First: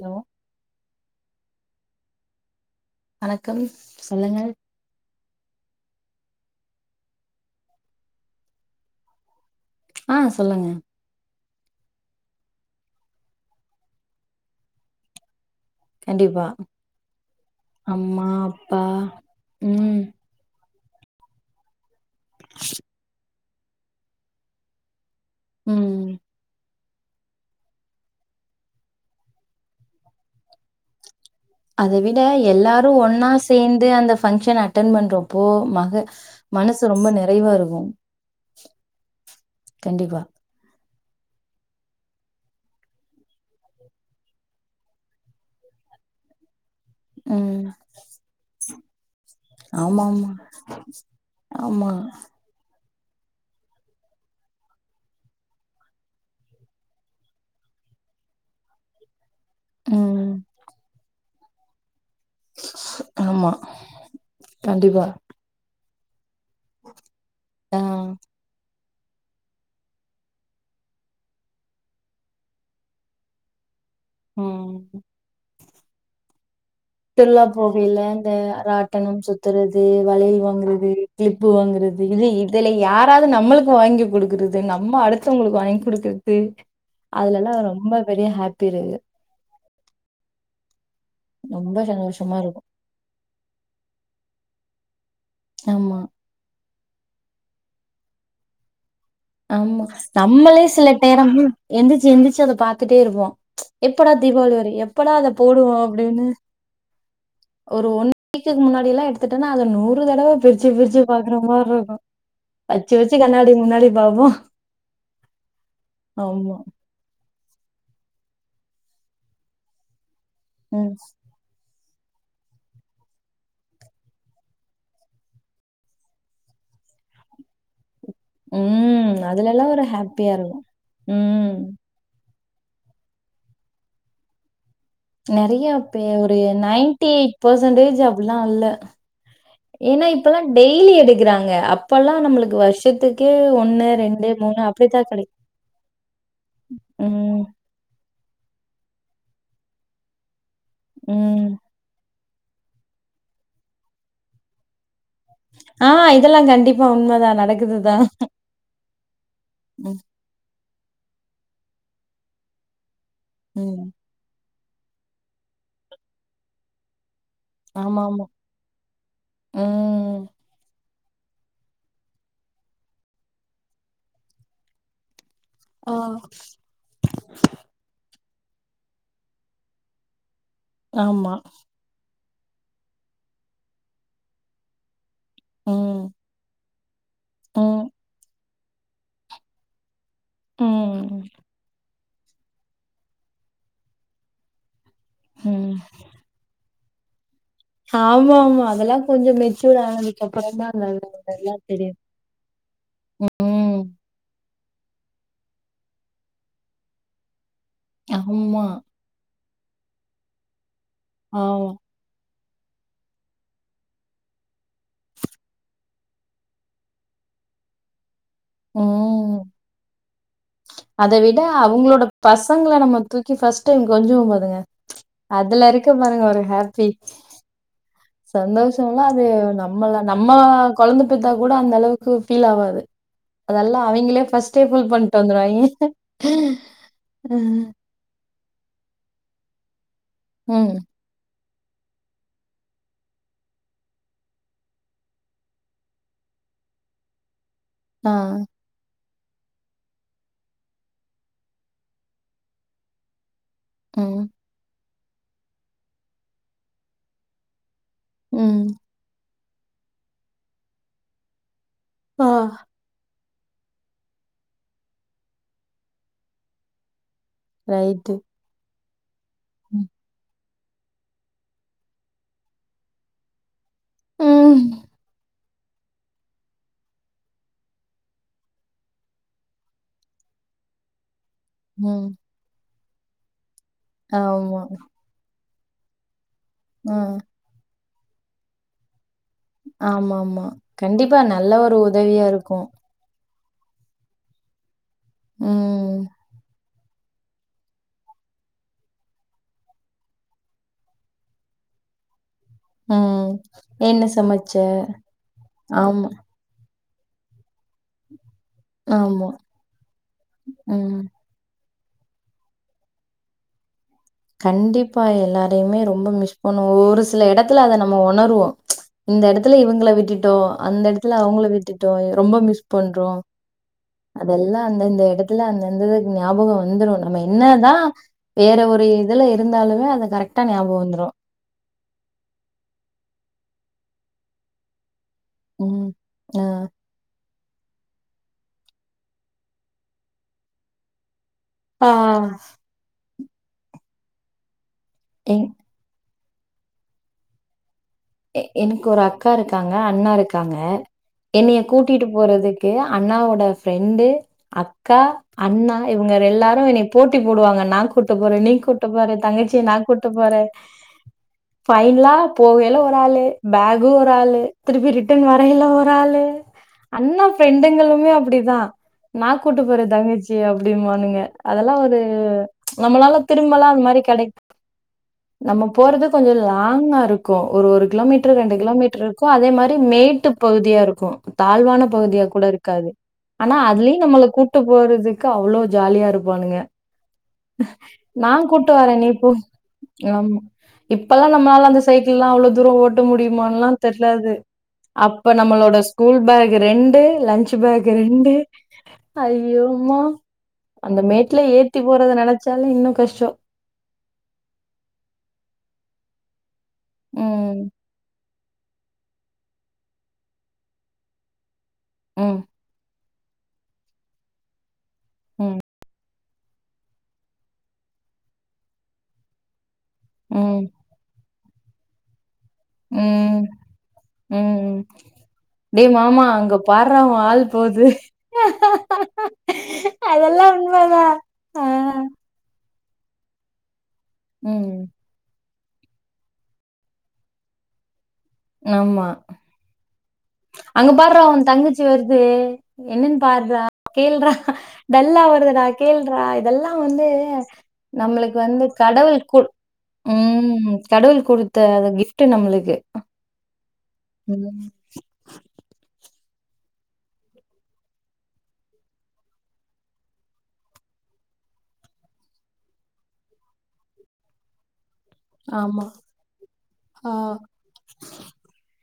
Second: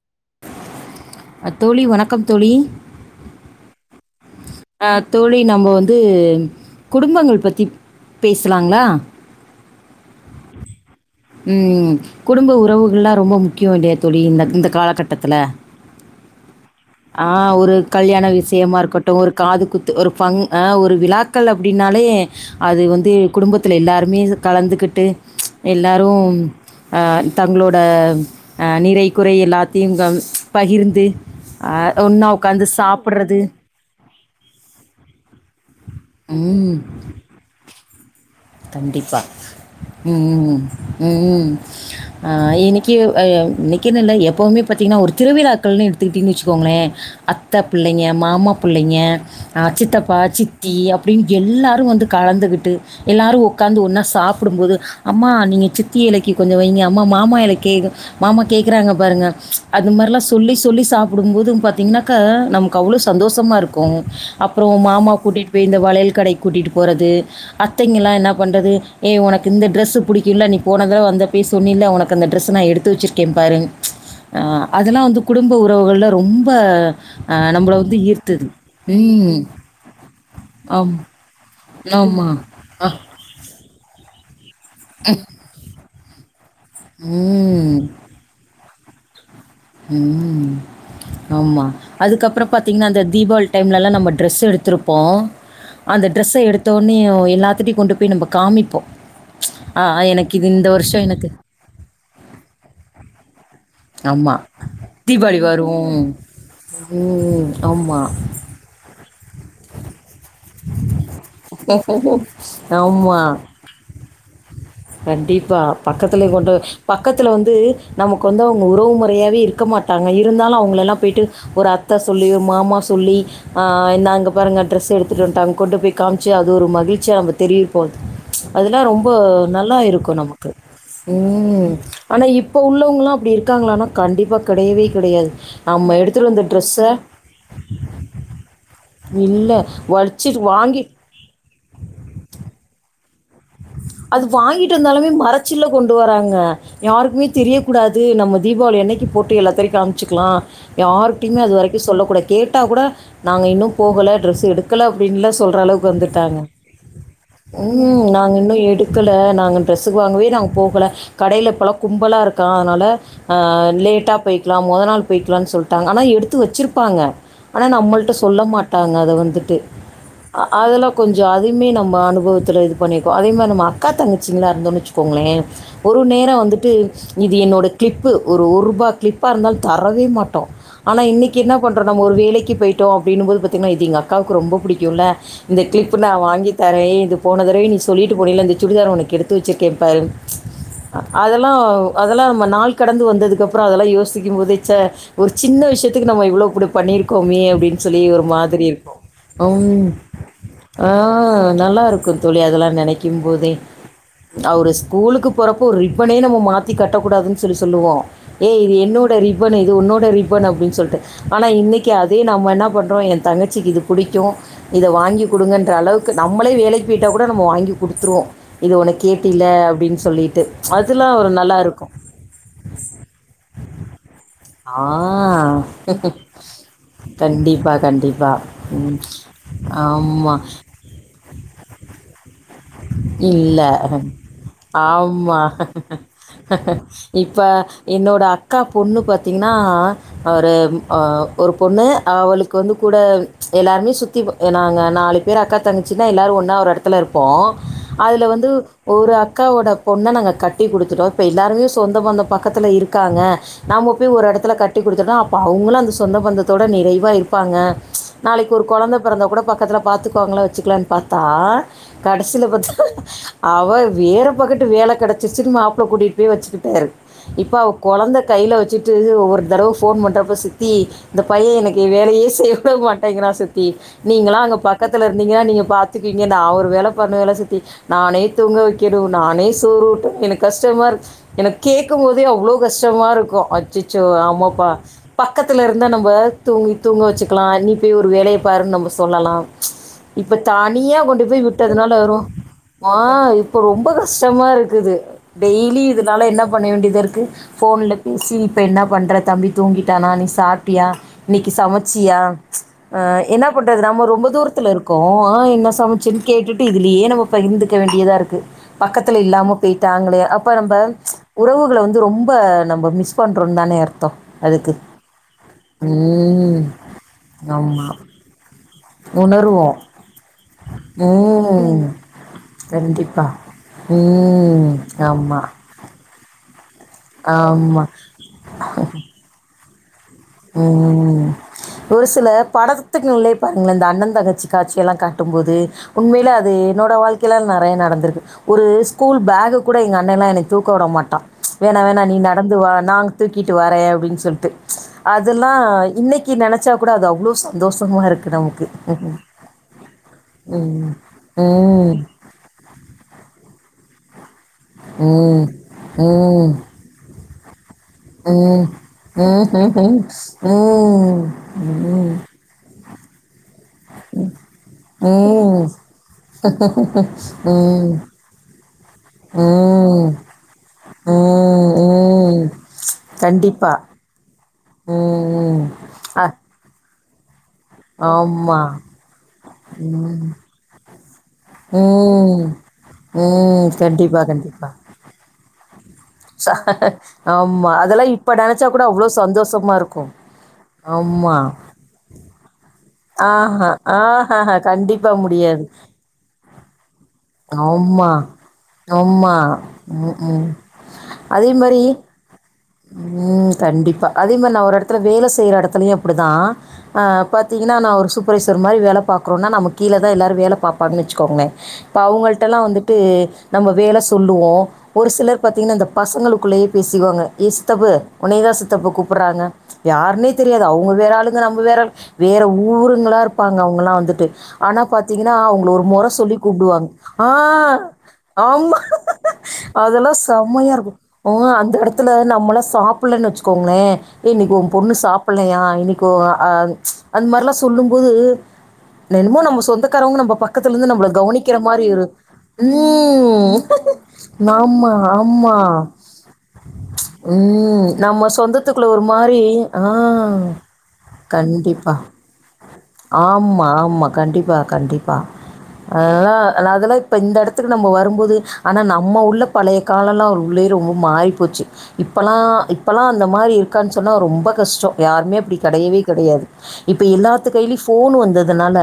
Hello அத்தோழி வணக்கம் தோழி வணக்கம் சொல்லுங்கள் அஹ தோழி நம்ப வந்து குடும்பங்கள் பத்தி பேசலாங்களா ஆஹ் சொல்லுங்க உம் குடும்ப உறவுகள்ல்லாம் ரொம்ப முக்கியம் இல்லையா தோழி இந்த இந்த காலகட்டத்துல கண்டிப்பா ஆஹ் ஒரு கல்யாண அம்மா விஷயமா அப்பா இருக்கட்டு ஒரு காது குத்து ம் ஒரு ஃபங் ஒரு விழாக்கள் அப்படின்னாலே அது வந்து குடும்பத்தில் எல்லாருமே கலந்துக்கிட்டு ம் எல்லாரு தங்களோட நிறைக்குறை எல்லாத்தையு பகிர்ந்து அஹ் அதை விட ஒண்ணா உட்காந்து எல்லாரு ஒன்னா சாப்பிட்றது சேர்ந்து அந்த ஃபங்க்ஷன் அட்டெண் பண்றோப்போ மக ம் மனசு ரொம்ப நிறைவா இருக்கு கண்டிப்பா கண்டிப்பா உம்ஹ் உம்ஹ் இன்னைக்கு இன்னைக்கன்ன இல்லை எப்பவுமே பாத்தீங்கன்னா ஒரு திருவிழாக்கள்னு எடுத்துக்கிட்டிங்க வச்சுக்கோங்களேன் அத்தை ம் பிள்ளைங்க மாமா பிள்ளைங்க அஹ் ஆமா சித்தப்பா ஆமா சித்தி அப்படின்னு எல்லாரும் ஆமா வந்து கலந்துகிட்டு எல்லாரு உட்காந்து ஒன்னா சாப்டும்போது அம்மா நீங்க சித்தி எலைக்கு கொஞ்ச வைங்க அம்மா மாமா எலைக்கு மாமா கேட்குறாங்க பாரு அது மாரிலா ம் சொல்லி சொல்லி சாப்பி போடும்போது பாத்தீங்கன்னா நமக்கு அவ்வளவு ஆமா சந்தோஷமா இருக்கும் அப்புற கண்டிப்பா மாமா கூட்டிட்டு போய் இந்த வளையல் கடைக் கூட்டிட்டு போறது ஆ பாத்தீங்களா என்னா பண்றது ஏ உனக்கு இந்த ட்ரெஸ் புடிக்குல நீ போனதட வந்த போய் சொன்னில உனக்கு அந்த டரெஸ்ஸை நா எடுத்து வச்சருக்கே பாரு ஆஹ் அதெல்லா வந்து குடும்ப உறவுகள்ள ரொம் சுற்றுலாப் போகையில இந்த ராட்டன ம். சுத்துறது வளயல் வாங்கறது ஆமா. கிளிப்பு வாங்கிறது ஆமா. இது இதுல அ. யாராவது நம்மளுக்கு வாங்கி கொடு நம்ம அடுத்தவங்களுக்கு வாங்கி கொடு து து அதுலல்லா ம். ரொம்ப பெரிய ஹாப் பிறகு உம் ஆமா ரொம்ப சந்தோஷமா அதுக்கப்பற இருக்கு பாத்தீங்கன்னா அந்த தீபாவள் டைம்லா நம்ம டிரெஸ் எடுத்திருப்போ ஆமா அந்த டிரெஸ் எடுத் தோனே எல்லாத்துட்டையு கொண்டு போய் நம்ம காமிப்போ ஆமா நம்மளே சில நேர எனக்கு எந்திச்சு எந்திரிச்சு அத பாத்துட்டே இருப்போ எப்படா ஆமா. தீபாவளி வரி எப்படா அதை தீபாவளி போடுவோ வரும். அப்படின்னு ம். ஒரு ஆமா. ஒன் வீக்குக்கு முன்னாடி எல்லா பட்டேன்னா அத நூறு தடவை பிரிச்சு பிரிச்சு பாக்குற மாருக்கு வச்சு வச்சு கண்ணாடி முன்னாடி பாப்போ கண்டிப்பா பக்கத்துலயே கொண்டு ஆமா பக்கத்து பக்கத்துல வந்து நமக்கு வந்து அவங்க உறவு முறையாவே இருக்க மாட்டாங்க அவங்க இருந்தாலு ம் அவங்களலா போய்ட்டு ஒரு அத் அத்த சொல்லி மாமா சொல்லி ஆஹ் நாங் பாருங்க ட்ரெஸ் எடுத்துட்டு வட்டா அங்க கொண்டு போய் காமிச்சு அது ஒரு மகிழ்ச்சிய அவ தெரிவிப்போ அதெல்லா ரொம்ப ம் அதுலல்லா நல்லா ஒரு இருக்கு ஹாப்பியா நமக்கு ம் உம் ஆனா இப் இப்போ உள்ளவங்கலா அப்டி இருக்காங்களனா கண்டிப்பாக கெடை நெறைய ப்ப ஒரு நைன்டி எயிட் பர்சன்டேஜ் அப்படிலா இல்ல இல்ல ஏன்னா இப்பல்லா வச்சுட்டு வாங்கி டெய்லி எடுக்கறாங்க அப்பல்லா நம்மளுக்கு வருஷ [unintelligible] அது வாங்கிட்டு வந்தாலுமே கிடைக்கும். மறைச்சில்ல கொண்டு வராங்க யாருக்குமே ம், தெரிய கூடாது தீபாவளி அன்னைக்கி போட்டு எல்லாத்திகிட்டயு காமிச்சுக்கலா யாருட்டுமே ம். அது வரைக்கு சொல்லக் கூடாது கேட்டா கூட நாங்க இன்னு போகல ட்ரெஸ்ஸு எடுக்கல ஆஹ் இதெல்லா கண்டிப்பா உண்மதா நடக்குதுதா ம். நாங்க இன்னும் எடுக்கல நாங்க டிரெஸ்ஸுக்கு வாங்கவே நாங்க போகல கடைல இப்பலா கும்பலா இருக்கா அதனால ஆஹ் ம். லேட்டா போய் குலாம் மொத நாள் போய்கலான்னு சொல்ட்டாங்க ஆனா எடுத்து வச்சிருப்பாங்க ஆனா நம்மள்ட்ட ஆமாமா. சொல்ல மாட்டாங்க அத வந்துட்டு ம். அ அதுல கொஞ்சம் அதுவுமே நம்ம அனுபவத்துத்துல இது பண்ணி இப்ப அதே மாரி நம்ம அக்கா தங்கச்சிங்களா இருந்தோன்னு வச்சுங்கோங்களே ஆ. ஒரு நேரோ வந்துட்டு இது என்னோட கிள்ப் ப்பு ஒரு ஒருபா கிளிப்பா இருந்தாலு தரவே மாட்டோ ஆனா ஆமா. இன்னைக்கி என்ன பண்றோ நம்ம ஒரு வேலைக் கி போயிட்டோ அப்டின்னுபோது பாத்திங்கன்ன இது எங்க அக்காவுக்கு ரொம்ப புடிக்கு இல்ல இந்த கிளிப்பு ம், நா வாங்கித் தரே இது போனதடவே நீ ம், சொல்லிட்டு போன இல்ல இந்த சுடிதார உனக்கு எடுத்து வச்சிருக்கே பாரு அ ம், அதலெல்லோ அதெல்லா நம்ம நாள் கடந்து வந்ததுக்கப்புற அதெல்லா யோசிக்கும்போதே ச்ச ஒரு சின்ன ம். விஷியத்துக்கு நம்ம இவ்ளோ புடி பண்ணியிருக்கோமே அப்டின் சொல்லி ஒரு ஆமாமா. மாதிரி இருக்கு அதெல்லாம் கொஞ்சம் அம் மெச்சூர் ஆனதுக்கு அப்புறம் தான் அந்த ஆஹ் அதெல்லாம் நல்லா தெரியும். இருக்கு தோழி அதெல்லா நெனைக்கும் போதே ம். அவரு ஸ்கூலுக்கு போறப்ப ஒரு ரிப்பனே நம்ம மாத்தி கட்டக்கூடாதுன்னு சொல்லி சொ சொல்லுவோ ஏ ஆமா, இது என்னோட ரிப் பனு இது உன்னோட ரிப்பனு அப்டின் சொல்ட்டு ஆனா ஆமா. இன்னைக்கி அதே நம்ம என்னா பண்றோ என் தங்கச்சிக்கு இது புடிக்கு இத வாங்கி குடுங்கன்ற அளவுக்கு நம்மளே வேலைக்கு போயிட்டா கூட நம்ம வாங்கி கி குடுத்துருவோ இது உன்னக் ம். கேட்டில்ல ப்டின்னு சொல்லிட்டு அத அதெல்லாம் ஒரு விட நல்லா இருக்கும் அவங்களோட பசங்களை நம்ம தூக்கி பஸ்ட் டைம் கொஞ்சுவோ பாதுங்க ஆ அதுல இருக்க பாருங்க ஒரு ஹாப்பி கண்டிப்பாக கண்டிப்பாக ம் சந்தோஷம்ல்லா அது நம்மாள நம்ம ஆமாம் கொழந்த பெத்தக் கூட அந்த அளவுக்கு ஃபீல் ஆவாது இல்ல. அதெல்லா அவிங்ளே பர்ஸ்டே ஃபில் பண்ட்டு ஆமா. வந்ருவாய்ங் இப்ப என்னோட அக்கா பொண்ணு பாத்தீங்க அஆ அவரு ம். அஹ் ஒரு பொண்ணு அவளுக்கு வந்து கூட எல்லாருமே சுத்தி பு நாங்க நாலு பேரு அக்கா தங்கசினா எல்லோரு ஒன்னா ஒரு எடத்ல இருப்போ ஆ. அதுல வந்து ஒரு அப் அக்காவோட பொண்ண நாங்க கட்டி குடுதுட்டோ இப்ப எல்லாருமே சொந்த பந்த பக்கதுல இருகாங்க நாமோ போயு ம். ஒரு எடதுல கட் கட்டி குடுத்ற அப்போ அவுங்ளு அந்த சொந்த பந்ததோட நிறைவா இருபாங்க நாளைக்கு ஒரு ம். கொழந்த பொறந்தா கூட பாக் பக்கதுல பாத்துக்வாங்ள வச்சுக்லானு பாத்தா க ஆ. சில பத்த அவ வேற பக்கட்டு வேல கெடச்சுச்சுனு மாப்ள கூட்டிட்டு போய் வச்சுகிட்டாரு இப்ப அவ ரைட்டு. கொழந்த கைல வச்சுட் இது ஒவ்வொரு இந்தடவ ம். ஃபோன் பண்றப்ப சிக் த்தி இந்த பைய இன்னைகி வேலயே செய்ய விட மாட்டேங்றா சித்தி த்தி நீங்ளா அங்க பக்கதுல இருந்தீங்க நீங்க பாத்துகுவீங்க தா அவுரு வேல பண்ணல சித்தி நானே தூங்க வைக்கணு நானே சோறு ஊட்டணு எனக்கு கஷ்டமாருக் எனக்கு கேக்கு ம். போது அவ்ளோ கஷ்டமா இருக்கும் அத் அச்சசோ ஆமாபா ஆமா. பா பக்கதுல இருந்தா நம்ப தூங்கி ஆ. தூங்க வச்சுக்லா நீ ஒரேரு வேலய பாரு நம்ப சொ சொல்லலா இப்ப ஆமாமா. தானிய கண்டிப்பா கொண்டு போய் நல்ல விட் ஒரு ன்றதுனால வரு உதவியா இருக்கும். வா இப்போ ரொம்ப கஷ்டமாக இருகுது டெய்லி ம். இதுனால என்னப் பண்ண வேண்டியதா இருக்கு ஃபோன்ல பேசி இப்போ என்ன பண்ற தம்பி தூங்கிடானா நீ சாப்டியா இன்னைகு சமச்சியா ஆஹ் ம். என்ன பண்றது என்ன நம்ம ரொம்ப சமைச்ச? தூரத்துல இருக்கோ என்ன ஆமா, சமைச்சு கேட்டுட்டு இதுலயே நம்ம பகிர்ந்துக்க வேண்டியதா இருக்கு பக்கத்துல ஆமா. இல்லாம போயிட்டாங்களே அப்ப நம்ம ம். உறவுகளை வந்து து ரொம்ப நம்ம மிஸ் பண்றோ தானே அர் கண்டிப்பா எல்லாரையுமே ரொம்ப மிஸ் ம் பண்ணு ஒரு சில இடத்துல அதை ஆமா நம்ம உணருவோம் இந்த இடத்துல உணருவோ இவங்கள விட்டுட்டோம் அந்த இடத்துல அவங்கள ம் ம். விட்டுட்டோ ரொம்ப மிஸ் பண்றோ கண்டிப்பா அதெல்லா ம் அந்தந்த ஆமா, இடத்துல அந்தந்தக்கு ஞாபக வந்து வந்துடும் நம்ம ஆமா. என்னதான் வேற ஒரு இருந்தாலுமே அத கரெக்டா ஞாபகம் வந்துரும் ம் ஒரு சில படத்துக்குள்ளையே பாருங்களே இந்த அண்ணன் தங்கச்சி காட்சியெல்லா கா ட்டு போது ம். உண்மையில ஆ. அது என்னோட வாழ்க்கை நிறைய நடந்திருக்கு ஒரு ஸ்கூல் பேக் கூட எங்க அண்ணனை எல்லா என்னை தூக்க விடமாட்டான் வேணா ஆ. வேணா நீ நடந்துவா நாங தூக்கிட்டு வரே அப்படின்னு சொல்லிட்டு என் அதெல்லாம் இன்னைக்கு நினைச்சா கூட அது அவ்வளோ சந்தோஷம் எனக்கு ஒரு அக்கா இருக்காங்க அண்ணா இருக்காங்க ம். என்னைய ம். ம். கூட்டிட்டு போறதுக்கு அண்ணாவோட ஃப்ரெண்டு அக்கா ம். அண்ணா இவங்க ம். எல்லாரும் என்னை போட்டு போடுவாங்க நங்க கூப்ட்டு போற நீ கூப்ட்டு போற தங்கச்சி நான் ம்ஹ்ஹ்ம். கூட்டு போற ம். பைனலா ம். ம். போகல ஒரு வாலு பேகு ஒரு ஆளு திருப்பி ரிட்டன் வரையில ம். ஒரு ஆளு அண்ணா ம். ஃப்ரெண்டுங்களுமே அப்படிதான் நான் கூட்டு போறேன் ம். தங்கச்சி அப்படின்பானுங்க அதெல்லாம் ஒரு ம். நம்மளால திரும்பலாம் கண்டிப்பா. அந்த மாதிரி கிடை ம். நம்ம போறது அ கொஞ்ச லாங்கா இருக்கு இருக்கு ஒரு கிலோமீட்டர் ரெண்டு ஆமா. கிலோமீட்டர் இருக்கு அதே மாதிரி ம். மேட்டு பகுதியா இருக்கு தாழ்வான பகுதியா கூட ம். இருக்காது ஆனா அதுலயு கண்டிப்பா, நம்மள கூட்டு கண்டிப்பா. போறதுக்கு அவ்ளவு ஜாலியா ச இருப்பானுங்க ஆமா. அதெல்லாம் இப்ப நான் நெனச்சா கூட்டு கூட வரேன் அவ்ளோ நீ போ சந்தோஷமா இருக்கும். ஏன் அம்மா இப்பல்லாம் ஆமா. நம்மளால அந்த சைக்கிள் எல்லாம் அவளோ [unintelligible] போட முடியுமான்லா ஆஹா, தெரியாது ஆஹஹ. கண்டிப்பா அப்ப முடியாது. நம்மளோட ஸ்கூல் பேக் ரெண்டு பேகு ஆமா ரெண்டு ஆமா ஐயோ அம்மா ம் ம் அந்த மேட்ல ஏத்தி போறத நினைச்சு உம் கண்டிப்பா அதே மாதிரி நான் ஒரு இடத்துல வேலை செய்யற இடத்துலயும் அப்படிதான் ஆஹ் ம், பாத்தீங்கன்னா நான் ஒரு சு புரைசர் மாரி வேலை பாக்கறோம்னா நம கீழே தான் எல்லாரும் வேலை பாப்பாங்கன் வச்சுக்கோங்க இப்போ ம், அவங்கள்ட்டலாம் வந்துட்டு நம்ம வேலை சொல்லுவோம் ஒரு சிலர் ம், பாத்தீங்கன்னா அந்த பசங்களு குள்ளயே பேசிக்குவாங்க ஏ சித்தப்பு உனயதான் சித்தப்பு கூப்பிட்றாங்க யாருன்னே தெரியாது ம், அவங்க வேற ஆளுக்கு நம்ம வேற வேற ஊருங்களா ம். இருப்பாங்க அவங்கல்லாம் வந்துட்டு ம் ஆனா பாத்தீங்கன்னா அவங்கள ஒரு டேய் முறை மாமா சொல்லி அங்க கூப்பிடுவாங்க பார்றா உ ஆள் ஆஹ் போது ஆமா அதெல்லா செம்மையா இருக்கு உம் ஆ அந்த இடத்து நம்மளாம் சாப்பிடலன் வச்சுக்கோங்களேன் இன்னைக்கு உன் ம் பொண்ணு சாப்பிட்லயா இனைக்கும் அ அந்த மாதிரிலாம் சொல்லு போது ஆமா என்னமோ நம்ம சொந்த இருக்குறவங்க நம்ம பக்கத்துல இருந்து அங்க நம்மள பார்றா உ கவனிக்கிற தங்கச்சி மாதிரி ஒரு வருது என்னன்னு பார்றா கேள்றா உம் ஆமா டல்லா ஆமா வருதுடா கேள்றா இதெல்லா வந்து உம் நம்ம நம்மளுக்கு வந்து சொந்தத்துக்குள்ள ஒரு கடவுள் கு மாதிரி ஆஹ் ம் கடவுள் குடுத்த அது கண்டிப்பா கிஃப்ட் நம்மளுக்கு ஆமா ஆமா கண்டிப்பா ம் கண்டிப்பா ஹ் அதெல்லாம் இப்ப இந்த இடத்துக்கு நம்ம வரும்போது ஆனா நம்ம உள்ள பழைய காலலா அவர் உண்மைலயே ரொம்ப மாறி போச்சு இப்போல்லா இப்போல்லா அந்த மாதிரி இருக்கான்னு சொன்னா ரொம்ப கஷ்டம் யாருமே அப்படி ஆமா கிடையவே கிடையாது இப்போ ஆ எல்லாத்து கையிலயு ஃபோன் வந்ததுனால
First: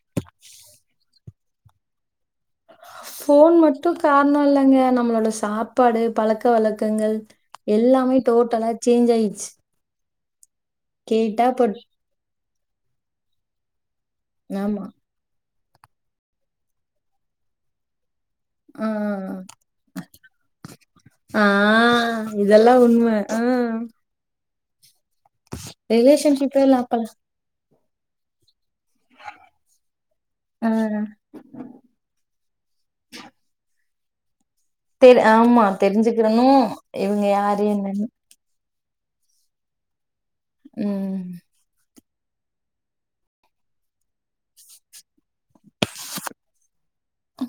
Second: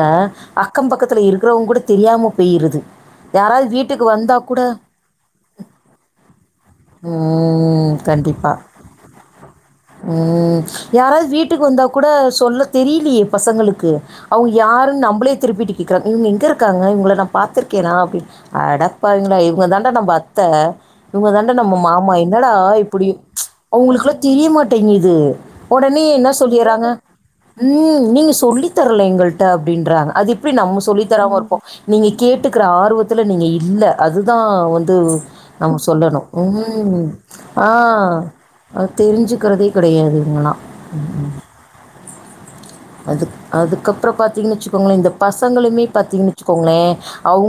அக்கம் பக்கத்தில் இருக்கிறவங்க கூட தெரியாம போயிருது. ஃபோன் யாராவது மட்டும் வீட்டுக்கு வந்தா காரணம் கூட இல்லங்க நம்மளோட சாப்பாடு பழக்க வழக்கங்கள் ம். எல்லாமே டோட்டலா சேஞ்ச் ஆயிடுச்சு உம் யாராவது கேட்டா வீட்டுக்கு இப்ப வந்தா கூட சொல்ல தெரியலயே பசங்களுக்கு அவங்க ஆமா. யாருன்னு நம்மளே திருப்பிட் க்றாங்க இவங்க எங்க இருக்காங்க இவங்கள நான் பாத்து்த்திருக்கேனா அப்படின்னு ஆ, அடப்பாவிங்களா ஆ, இவங்க தாண்ட நம்ம அத்தை இவங்க ஆ. ஆ தாண்ட நம்ம மாம் என்னடா இதெல்லாம் உண்ம. இப்படி ஆ. அவங்களுக்கெல்லாம் தெரிய மாட்டே தேங்கி த்து உடனே என்ன ரிலேஷன்ஷிப்பே இல்ல சொல்லிறாங்க அப்பலாம். உம் நீங்க சொல்லி தரல எங்கள்ட்ட அப்படின்றாங்க அது இப்படி ஆ. நம்ம சொல்லி தராம இருப்போ நீங்க கேட்டுக்கிற ஆர்வத்துல நீங்க இல்ல அதுதா வந்து தெரி ஆமா நம்ம சொல்லணு தெரிஞ்சுக்கிறணும். ம் ம் இவங்க யாரு என்னன்னு. ஆஹ் அ தெரிஞ்சுக்கறதே கடையாது ம். [unintelligible] அதுக் அதுக்கப்றொ பாத்தீங்னு வெச்சுக்கோங்ளே இந்த பசங்களுமே பாத்தீங்ன்னு வெச்சுக்கோங்ளே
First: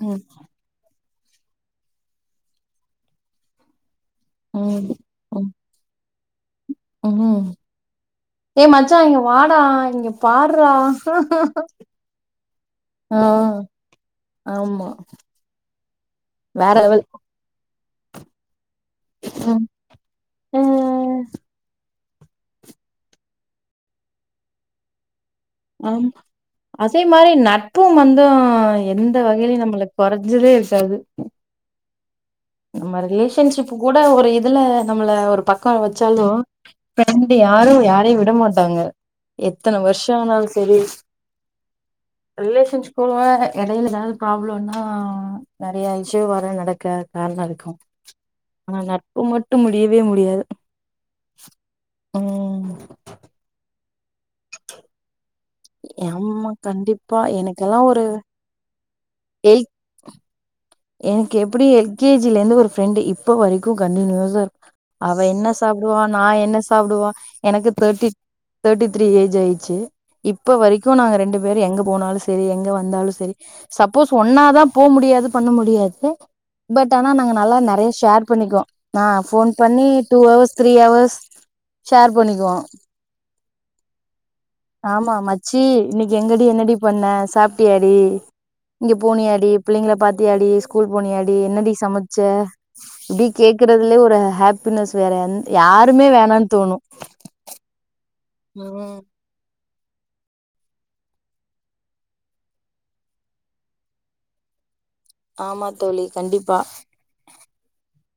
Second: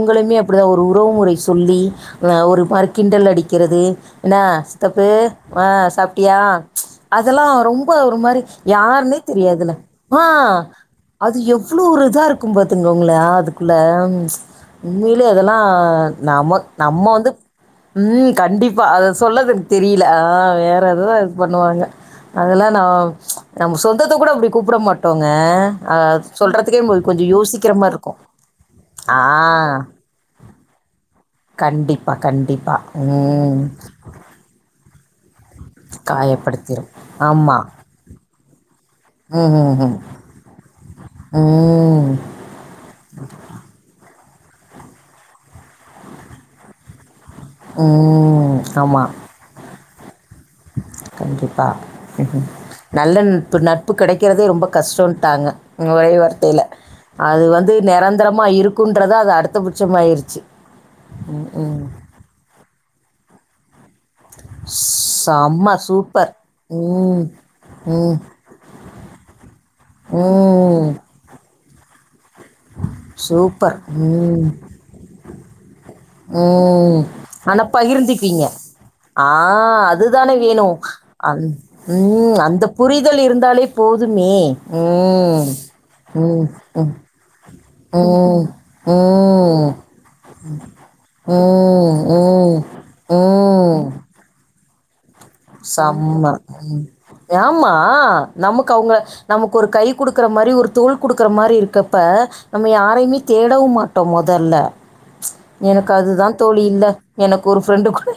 ம், அப்டிதா ஒரு ஊ உறவு முறை சொல்லி அ ஒரு மாரி கிண்டல் அடிக்கிறது என்ன ம், சித்தப்பு ம். அ சாப்ட்டியா அதெல்லா ம். ரொம்ப ஒரு மாரி ஏய் மச்சான் யாருன்னே இங்க வாடா, தெரியாதுல இங்க ஆ பார்றா. அது எவ்ளே ஒரு இதா இருக்கு பாத்துங்கோங்ளே ஆ, அதுக்குள்ள ஆமா. உண்மைலியே அதெல்லா நமக் வேற நம்ம லெவல். வந்து ம் கண்டிப் பா அத சொல்லதுக் ம். தெரில ஆ வேற எதோ ம். இது பண்ணுவாங்க அதெல்லா நா நம்ம சொந்தத்த கூட அப்டி கூப்ட மாட் ம் அதே கொஞ்சம் மாரி யோசிக்கிற மாரி நட்பும் இருக்கும். வந்து எந்த ஆ. வகைலியு நம்மளுக் கொறஞ்சதே இருக்காது கண்டிப் நம்ம ரிலேஷன்ஷிப்பு கூட ஒரு இதுல நம்மள ஒரு ப க்கோ வச்சாலு காயப்படுத்திரும். பெண்டு ஆமா. யாரு யாரைய் விட மாட்டாங்க எத்தன ம்ஹ்ஹ்ம். வர்ஷ ஆனாலு சரி ம். ரிலேஷன்ஷிப்பு [unintelligible] எடைல எதா ப்ராப்ளொனா நறைய இஷு வேர நடக்காத் காரண இருக்கு ம். ஆனா நட்பு மட்டு முடியி வே முடியாது கண்டிப்பா ம் நல்ல நட்பு நட் ப்பு கெடைக்கிறதே ரொம்ப கஷ்டோன்ட்டாங்க ஒரே ஆமா வார்த்தைல கண்டிப்பா அது வந்து எனக்கெல்லா ஒரு நெரந்தரமா இரு குன்றத அது எய்த் அடுத்தபட்சமாயிர்ச்சு எனக்கு எப்டி எல் கே ஜி ல இந்து ஒரு ஃப்ரெண்டு இப்ப வரைக் கு கண்டின்யூவா சா அவ என்ன செம்ம சாப்டு நா சூப்பர் என்ன சாப்டுவா ம் எனக்கு தேர்ட்டி ம் தேர்ட்டித்ரீ ஏஜ் ஆயிர்ச்சு இப்ப ம் வரைக்கு நாங்க ரெண்டுப் வேரு எங்க போனாலு செரி எங்க வந் ந்தாலு சரி சூப்பர் சப்போஸ் ஒன்னா தா போ முடியாது ண் முடியாது பட் உம் ஆனா நாங்க நல்லா ஆனா நெறைய ஷேர் பகிர்ந்திப்பீங்க பண்ணிக்குவோ நா ஃபோன் ஆஹ் பண்ணி டூ அதுதானே ஹவர்ஸ் வேணு த்ரீ ஹவர்ஸ் அந்த் ஷேர் உம் பண்ணிக்குவோ அந்த புரிதல் இருந்தாலே போதுமே ஆமா மச்சி இன்னைக்கு எங்கடி உம் என்னடி உம் பண்ண சாப்ட்டியாடி உம் ஓடி ஸ்கூல் போ டி என்னடி சமச்ச ம் இப்டி ம் கேக்குறதுலே ஒரு ஹேப் பினெஸ் செம்ம யேம்மா நமக்கு அவுங்க ம் நம்மக் க்கு ஒரு கை குடுக்குற மாரி ஒரு தோள் குடுக்குற மாரி இருக்கப்ப நம்ம யாரையுமே தேடவும் மாட்டோம் மொதல்ல ஆமா எனக்கு தோழி அதுதான் கண்டிப்பா தோழி இல்ல எனக்கு ஒரு ஃப்ரெண்டு கூட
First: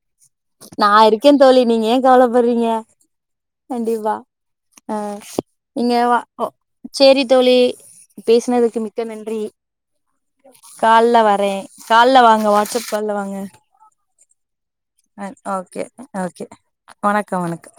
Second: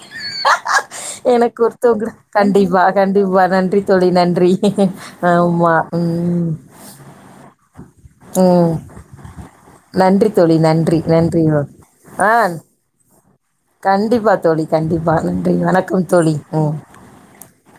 நா இருக்கேன் எனக்கு தோழி நீங்க ஏன் ஒருத்தவங்க கவலப்பறீங்க கண்டிப்பா, கண்டிப்பா. நன்றி தோழி கண்டிப்பா நன்றி. ஆஹ் ஆமா. நீங்க வா ஓ ம். சேரி தோழி ம். பேஸ்னதுக்கு மிக்க நன்றி நன்றி தோழி நன்றி, கால்ல நன்றி. வரேன் கால்ல ஆ வாங்க வாட்ஸ்சப் கால் லவாங்க கண்டிப்பா தோழி கண்டிப்பா. ஆஹ் நன்றி. ஓகே வணக்கம் அஹ் தோழி. ஓகே ம். வணக்க வணக்கம்